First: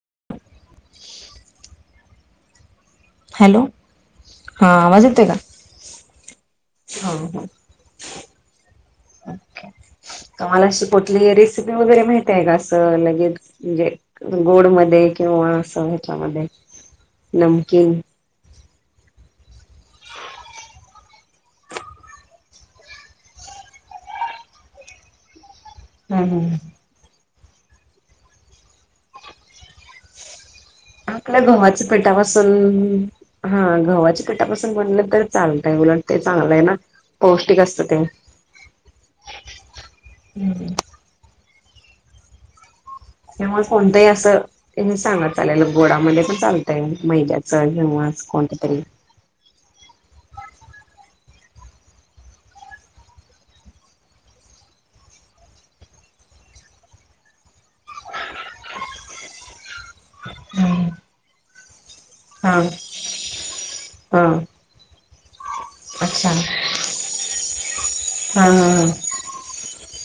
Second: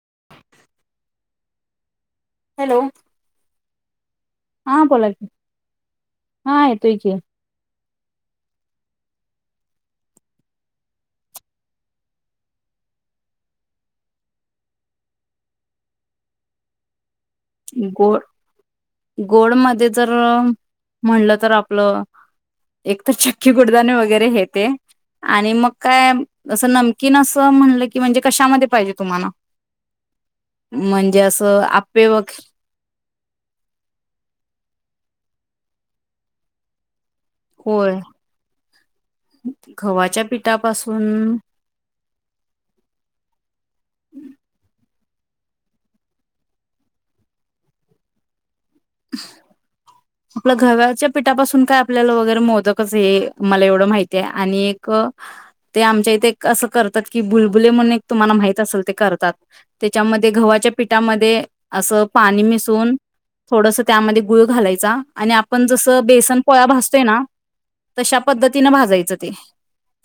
[unintelligible] Hello hello हा आवाज बोला येतो की का? हा येतोय की हो हो [unintelligible] तुम्हांला अशी कुठली रेसिपी वगैरे माहतीय का अस लगेचे म्हणजे गोड मध्ये किंवा अस ह्याच्यामध्ये? नमकीन गोड गोड मध्ये जर म्हणलं तर आपलं एक तर चक्की गुडदाणे वगैरे हेेते आणि मग काय म असं नमकीन अस म्हणलं की म्हणजे कशामध्ये पाहिजे तुम्हाला? म्हणजे असं आप्पे व पण हा गव्हाची पिठा पासून बनल तर चालतय उलट ते चांगलं आहे ना पौष्टिक असतं होय ते. गव्हाच्या पिठापासून त्यामुळे कोणत ही अस [inaudible] चांगल चालेल गोडामध्ये पण चालतंय मैद्याचं किंवा कोणत तरी आपलं गव्हाच्या पिठापासून काय आपल्याला वगैरे मोदकच हे मला एवढं माहिती आहे आणि एक ते आमच्या इथे असं करतात कि बुलबुले म्हणून एक तुम्हाला माहित असेल ते करतात त्याच्यामध्ये गव्हाच्या हा पीठामध्ये असं पाणी मिसून, थोडस त्यामध्ये हा गुळ घालायचा. आणि आप आपण जस अच्छा बेसन हा पोळ्या भाजतोय ना तशा हा पद्धतीन हा भाजायच ते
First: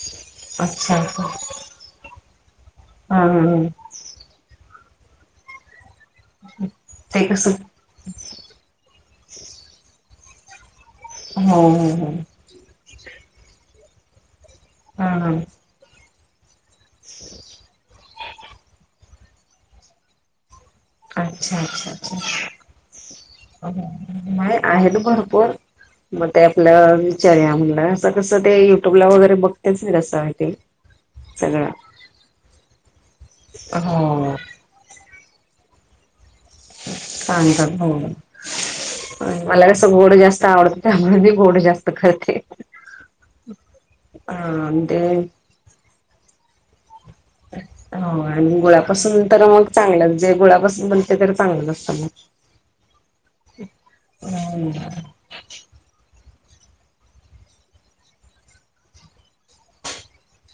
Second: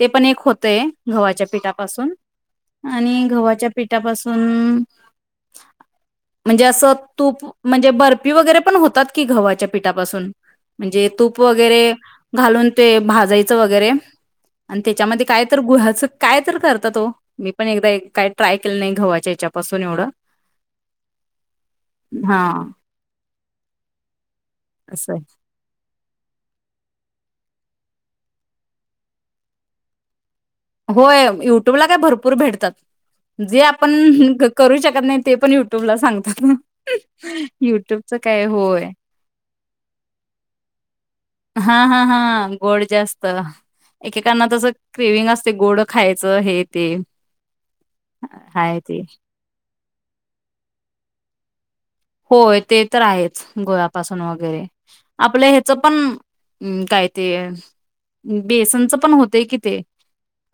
ते पण एक होतय अच्छा हा गव्हाच्या पिठापासून हा आणि हा गव्हाच्या पेठापासून म्हणजे अस ते तूप, कसं म्हणजे बर अप्पि वगैरे पण होतात की गव्हाच्या पिठापासून. म्हणजे तूप हो हो वगैरे, हो घालून. ते भाजायच वगैरे. आणि हा त्याच्यामध्ये हा काय तर गुहाच काय तर करतात ओ, मी पण एकदा काय एक काई ट्राय केलं नाही घव्हाच्या हच्यापासून एवढं. अच्छा अच्छा हा अच्छा नाही आहेत असं आहे. भरपूर मग ते आपल विचार या म्हणलं असं कसं ते युट्यूबला वगैरे बघतेच की रसायन होय युट्यूबला काय भरपूर भेटतात, जे आपण हो करू शकत नाही ते पण युटू ट्यूब सांग सांगतात हो. काय होय मला कस गोड जास्त आवडत त्यामध्ये हा हा हा गोड जास्त. एकेकांना तस हा ते क्रेविंग असतय गोड खायचं. च हे ते हो आणि हाय ते गुळापासून तर मग चांगलंच जे गुळापासून बणते तर चांगलंच असत. होय ते तर आहेच. गुळापासून वगैरे हम्म आपलं ह्याच पण हम् काय ते बेसनच पण होतंय की ते.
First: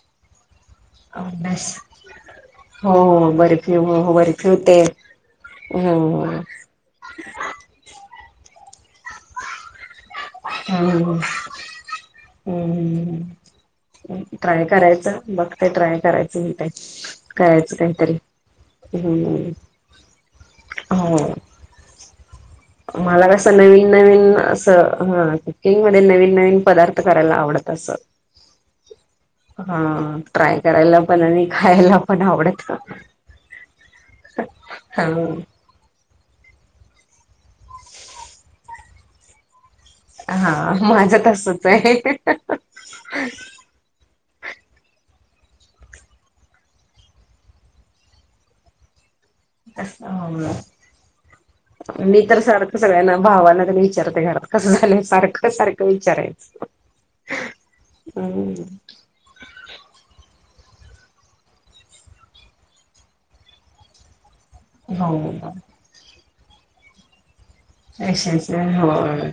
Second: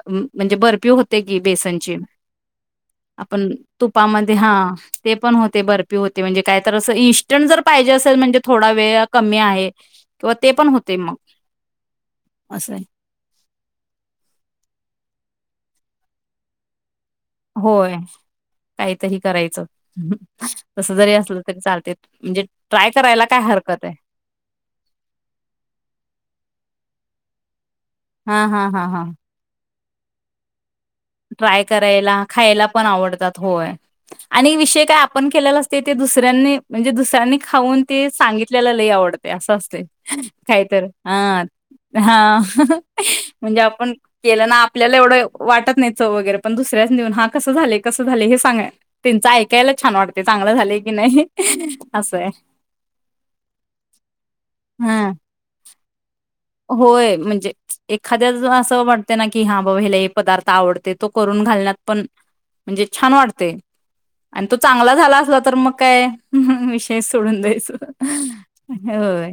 म्हणजे बर्फ बर्फी होते की बेसनची हो हो आपण बर्फी हो हो तुपामध्ये बर्फी हा होते ते पण होते बर्फी होते ते हम्म म्हणजे काय तर अस इन्स्टंट जर पाहिजे असेल म्हणजे थोडा वेळ कमी आहे ते पण होते मग हम असं हम ट्राय करायचं बघते ट्राय करायचं हो ते होय काहीतरी करायचं. तस जरी हो असलं तरी चालतंय. म्हणजे ट्राय करायला मला काय कस हरकत नवीन, आहे नवीन अस ह कुकिंगमध्ये नवीन, नवीन पदार्थ करायला आवडत असतात. हा, हा, हा, हा. हा ट्राय करायला पण आणि ट्राय खायला पण करायला, खायला आवडत पण आवडतात होय आणि विषय काय हा आपण केलेला असतंय ते दुसऱ्यांनी म्हणजे दुसऱ्यांनी खाऊन ते सांगितलेल लई आवडतंय असं असतंय. काही हा तर माझं हा, तसच आहे हा. म्हणजे आपण केलं ना आपल्याला एवढं वाटत नाही चव वगैर पण दुऱ्याच नेऊन हा कसं झालंय, कसं झालंय हे सांगय नाही असं मी आहे तर सारखं सगळ्यांना, भावांना तेन विचारते घरात कसं झालंय? हा सारखं, सारखं विचाराय होय म्हणजे एखाद्याच असं हम्म वाटतंय ना की, हा बाबा हेला हे पदार्थ आवडतंय. तो करून घालण्यात पण म्हणजे छान वाटते. आणि तो चांगला हो झाला असला तर मग काय विषयच सोडून द्यायचं. कशा हायसा? होय.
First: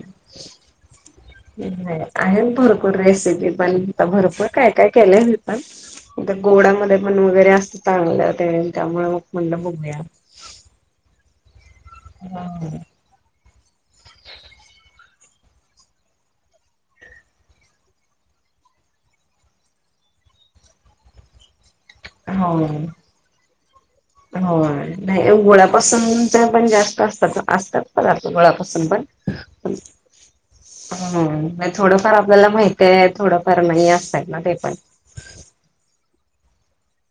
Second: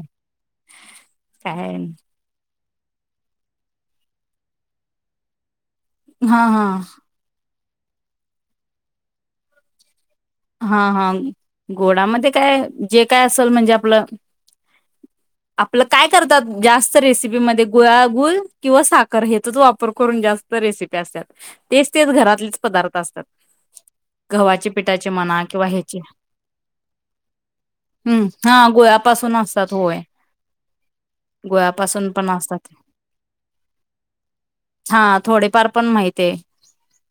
काय आहेत भरपूर रेसिपी, पण आता भरपूर काय काय केलंय हा हा गोडामध्ये पण वगैरे असं चांगलं येतय त्यामुळे म्हंटलं मग बघूया. हा हा. गोडामध्ये काय जे काय असेल म्हणजे आपलं आपलं काय करतात जास्त रेसिपीमध्ये गुळागुळ किंवा साखर हेचाच वापर करून जास्त रेसिपी असत्यात. तेच, तेच हो घरातलेच पदार्थ असतात. गव्हाचे होय पिठाचे नाही ओ म्हणा किंवा ह्याचे गुळापासून यक्ष पण जास्त असतात असतात हम्म हा गुळापासून पण. असतात होय. हं नाही गुळापासून थोडंफार पण आपल्याला असतात. माहती आहे, थोडफार नाही असं हाय ना ते पण. ही ते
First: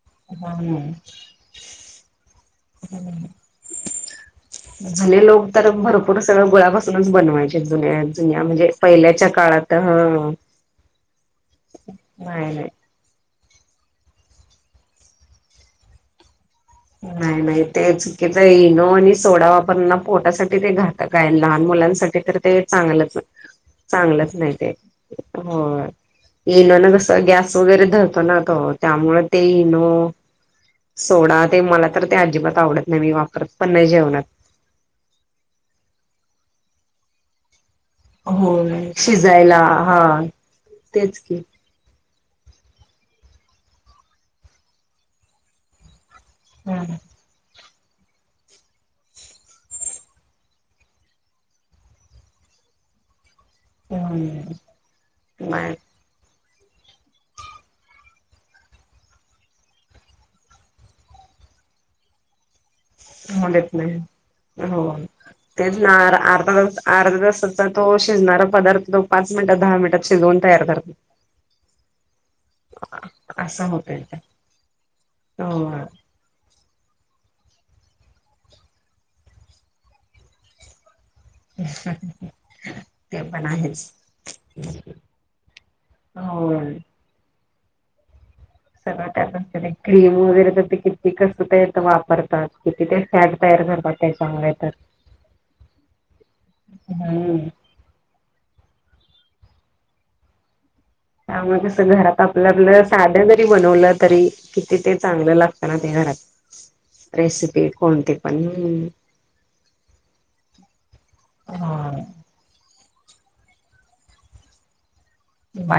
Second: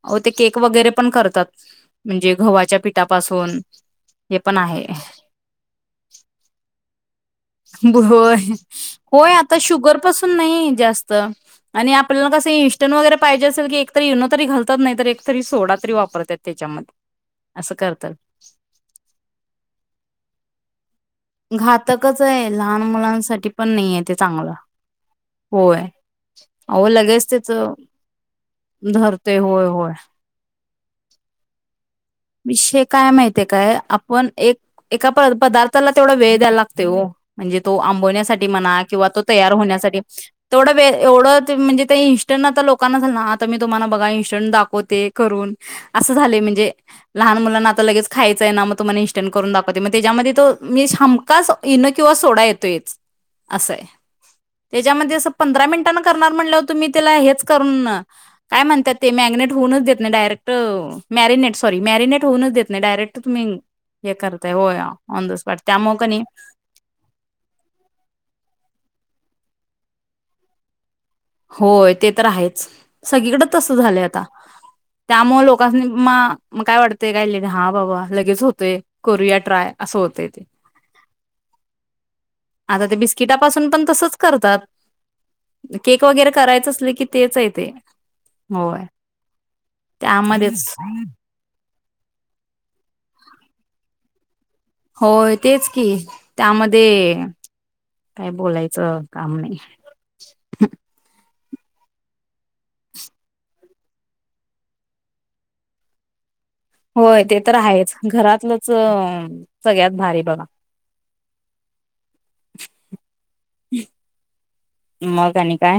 अहो ते केक वगैरे हम्म पण करतात म्हणजे गव्हाच्या हं. पिठापासून हे पण आहे झाले लोक तर भरपूर सगळं गुळापासूनच बन होय. होय आता काळात ह शुगरपासून नाही जास्त आणि आपल्याला कस नाही नाही इंस्टंट वगैरे पाहिजे असेल की एकतरी ईनो तरी घालतात नाही तर एक तरी सोडा तरी वापरतात. त्याच्यामध्ये नाही, नाही असं ते करतात चुकीच इनो आणि सोडा वापरन ना पोटासाठी ते घात क हाय आणि लहान मुलांसाठी घातकच तर आहे ते लहान चांगलंच मुलांसाठी पण नाहीये ते चांगलंच चांगलं नाही ते. होय इनो अहो ना जस लगेच त्याच गॅस वगैरे धरतो ना तो त्यामुळे धरतय ते होय इनो होय सोडा ते मला तर ते अजिबात विषय आवडत नाही काय मी माहती आहे वापरत पण काय नाही जेवणात. आपण एक एका प पदार्थाला तेवढा वेळ द्यायला लागतो ते म्हणजे आंबण्या साठी म्हणा होय. किंवा तो तयार शिजायला होण्यासाठी हा ते तेच एवढ की म्हणजे ते लोकांना झा ना मी तुम्हाला बघा इंटनट दाखवते करून असं झाले म्हणजे हमखास इनो किंवा सोडा येतोयच असंय हम्म त्याच्यामध्ये असं पंधरा नाही मिनिटांना करणार म्हटलं तुम्ही त्याला हेच करून, काय म्हणत्यात ते म्येगणेट होऊनच देत नाही डायरेक्ट म्यारीनेट सॉरी मॅरिनेट होउनच देत नाही डायरेक्ट तुम्ही होऊ देत नाही. हे करताय होय हो ऑन द स्पॉट तेच ना त्यामुळं कणी अर्धा तास अर्धा तासाचा तो शिजणारा पदार्थो तो पाच मिनिटात दहा मिनिटात शिजवून तयार कर होय ते तर आहेच सगळीकडे असं तस होतय झालंय ते आता त्यामुळे हो लोकांसनी मा म काय वाटतेय काय ले हा बाबा लगेच होतय करूया ट्राय असं होतय ते. आता ते पण बिस्किटापासून आहेच. तसंच करतात केक वगैरे हो करायचं असले की तेच आहेत. ते. होय सगळं त्यातच केले्ये क्रीम वगैरे त्यामध्येच तर ते किती कसत तयार करतात किती ते सॅड तयार करतात ते सांगाय होय तेच की त्यामध्ये हम्म काय बोलाय च काम नाही. त्यामुळेस घरात आपलं आपलं साध जरी बनवलं तरी किती ते चांगलं लागतं ना ते घरात. होय ते तर रेसिपी आहेच कोणती पण घरातलंच सगळ्यात भारी बघा. हा. ह. मगा आंनी काय?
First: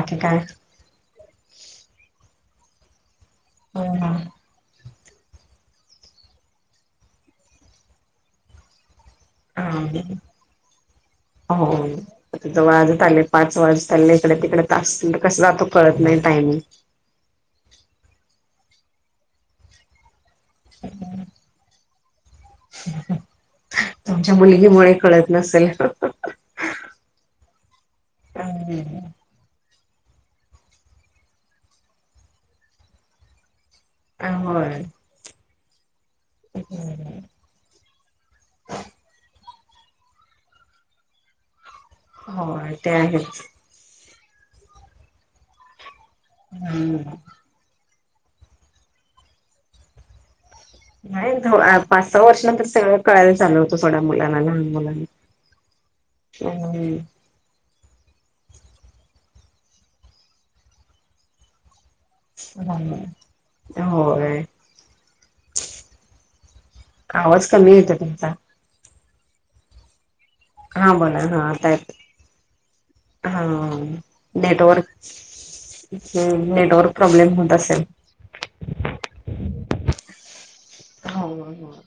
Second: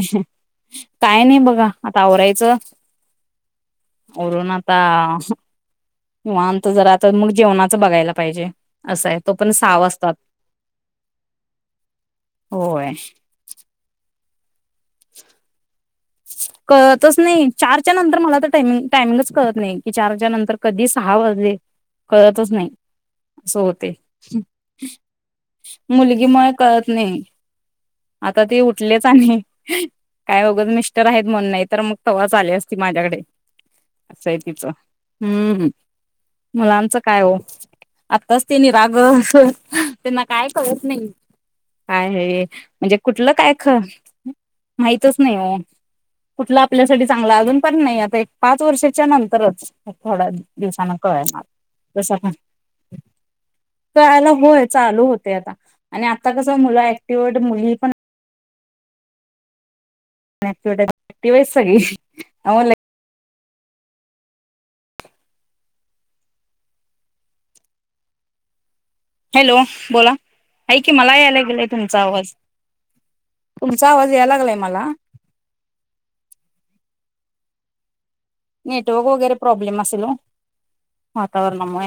काय नाही बघा आता आवरायचं. आवरून आंता ह. किंवा आमचं जरा आंता मग जेवणाच बघायला पाहिजे असंय ह हो हो किती आज होय आले पाच वाजत आले. तिकडे कासलं कसलं आप [inaudible] कळतच नाही चारच्या नंतर मला तर टायमिंगच कळतं नाही की चारच्या नंत तर कधी सहा वाजले कळतच नाही अस होते तुमच्या मुलगीमुळे कळत नसेल मुलगीमुळे कळत नाही अ आता ते उठलेच आणि काय उगच मिश स्टर आहेत म्हणून नाही तर मग तवाच आली असती माझ्याकडे असय तीच होय हम्म ह मुलांचं काय हो आताच तेनी राग त्यांना काय कळत नाही. काय हे होय ते म्हणजे कुठलं आहेच काय ख माहितच नाही हो. कुठला आपल्यासाठी हम्म चांगला अजून पण नाही आ एक पाच वर्षाच्या नंतरच थोडा दिवसान नाही कळणार, पाच कसं सहा पण वर्षानंतर सगळं कळायला चालू होतं सोडा कळायला मुलांना लहान होय चालू मुलांना होते आता आणि आता कस मुलं हम्म ऍक्टिव आहेत मुली पण ऍक्टिवेट ऍक्टिव्ह हायत सगळी. राम राम. होय. आवाज कमी येतं तुमचा. हॅलो बोला. आहे हा की मला बोला हा यायला गेलाय आता येत तुमचा आवाज हा तुमचा आवाज यायला लागलाय मला नेटवर्क हम्म नेटवर्क प्रॉब्लेम होत असेल. नेटवर्क वगैरे प्रॉब्लेम असेल ओ. हो हो. वातावरणामुळे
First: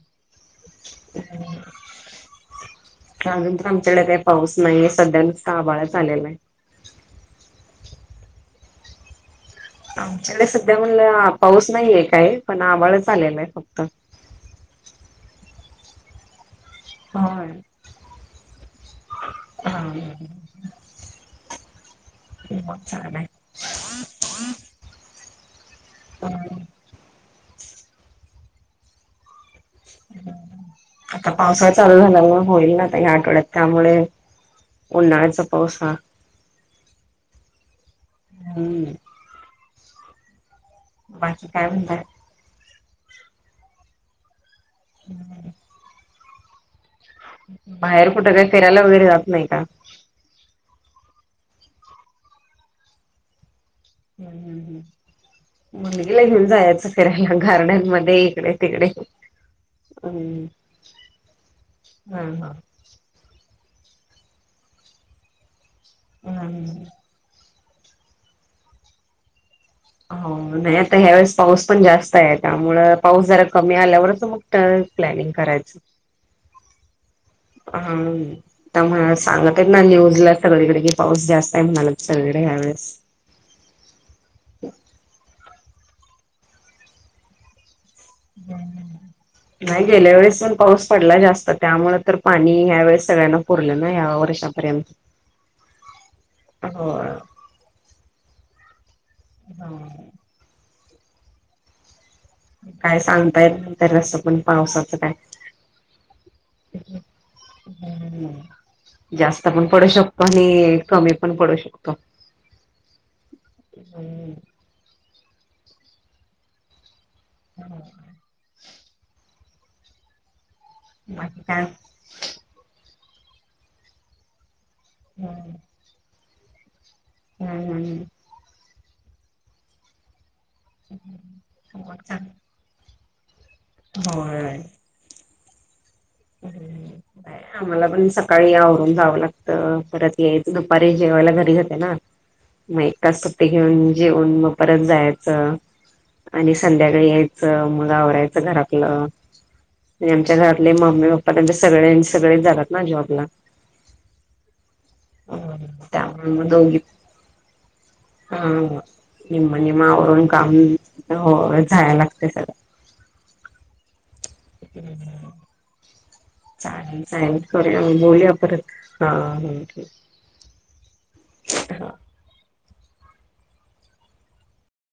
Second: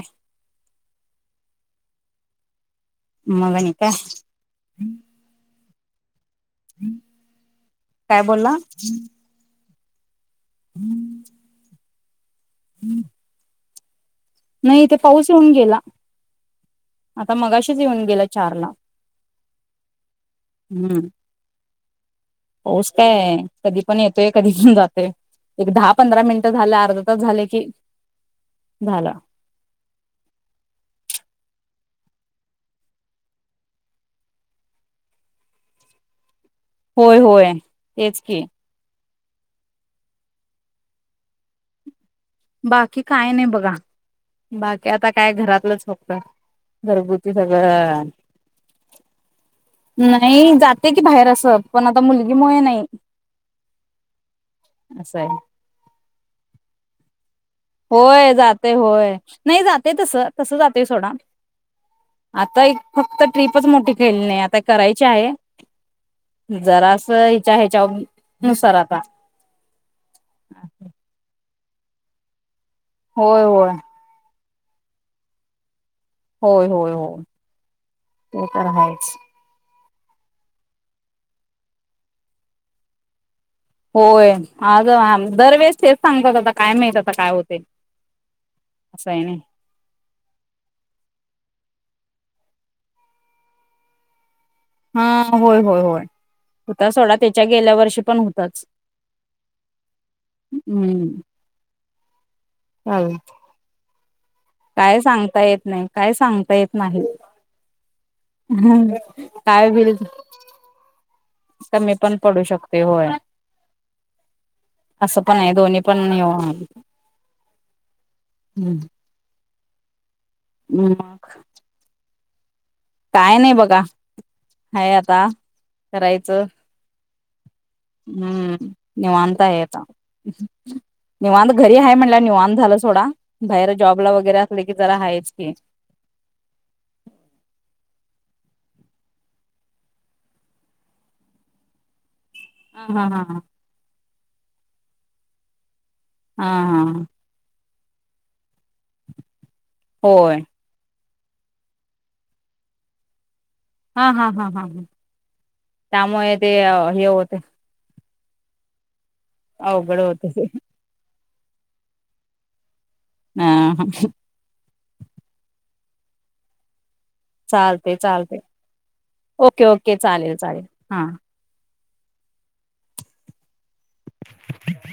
मग अजून तर आणि काय आमच्याडे काही पाऊस नाहीये सध्या नुसता अभाळच झालेलं आहे. काय बोलला? [inaudible] [unintelligible] सध्या म्हणलं पाऊस नाहीय. काय? पण आभाळच आलेलं आहे फक् का? नाही इथे पाऊस येऊन गेला. आता होय मगाशीच येऊन गेला चार ला हा हम्म. पाऊस चालय काय कधी पण येतोय, कधी पण जातोय. एक दहा पंधरा मिनिटं झालं, अर्धा तास झाले की झाला. आता पावसाळा चालू झाल्या मुळे होईना आता या आठवड्यात, त्यामुळे उन्हाळ्याचा पाऊस हा होय होय तेच की. हम्म बाकी काय म्हणताय? बाकी काय नाही बघा. बाकी आता काय घरातलंच फक्त. घरगुती सगळं बाहेर कुठे काय फिरायला वगैरे जात नाही का? ते की बाहेर असं पण आता मुलगी मुळे नाही. हम् हम् ह असं आहे मुलगीला घेऊन जायचं फिर [unintelligible] होय जातय होय नाही जातय तस तस जातय सोडा हा हा आता एक फक्त ट्रीप खूपच मोठी खेळणी आहे आता करायची आहे. जरास ई त्या हेच्या नुसार आता हो नाही आता ह्या वेळेस पाऊस पण जास्त आये त्यामुळ पाऊस जरा होय होय कमी आल्यावरच मग. तर प्लॅनिंग करायचं. होय होय होय हा ते तर त्यामु आहेच [unintelligible] सांगत. नाहीय ओ उडला सगळीकडे कि पाऊस जास्त आहे म्हणाल्यात सगळीकडे ह्या वेेळेस होय. आग आम दरवेळेस तेच सांगतात आता काय माहीत आता काय होतय. हम नाही गेल्या वेळेस पण पाऊस पडलाय जास्त त्यामुळे तर पाणी ह्या वेळेस सगळ्यांना पुरलं ना या वर्षात हा होय होय होय हूता हो सोडा हो. त्याच्या गेल्या वर्षी पण हूताच हा. हम्म. काय चालेल सांगतायेत तर अस पण. काय सांगता येत नाही काय सांगता येत नाही हं हं जास्त पण काय पडू हुईल शकतो आणि कमी पण पडू शकतो. कमी पण पडू शकते होय असं पण आहे दोन्ही पण निवांत हम. हम. बाकी काय? काय नाई बगा हाय आता काराय [unintelligible] हम्म. निवांतय आता. [unintelligible] निवांध घरी हाय म्हणल्या, निवांध झाल सोडा. बाहेर जॉबला वगैरे होय. असले की जरा आहेच. [unintelligible] आम्हाला पण सकाळी आवरून जावं लागत, परत यायच दुपारी जेवायला घरी जाते ना. मग हा एक हा तास हा सुट्टी घेऊन जेऊन मग परत जायाचं. हा आणि हा संध्याकाळी यायचं मग- मग आवरायचं घरात. आणि आमच्या होय घरातले म- मम्मी पप्पा त्यांच्या सगळे सगळेच जातात ना जॉबला. हा हा हा हा हा त्यामुळे मग ते अ दोघी हे होतंय हा निम्म निम्म आवरून होते काम. हो जायला लागते स हा [unintelligible] चालेल करूया चालते बोलूया चालते परत हा ओके ओके चालेल चालेल हा हा. [unintelligible]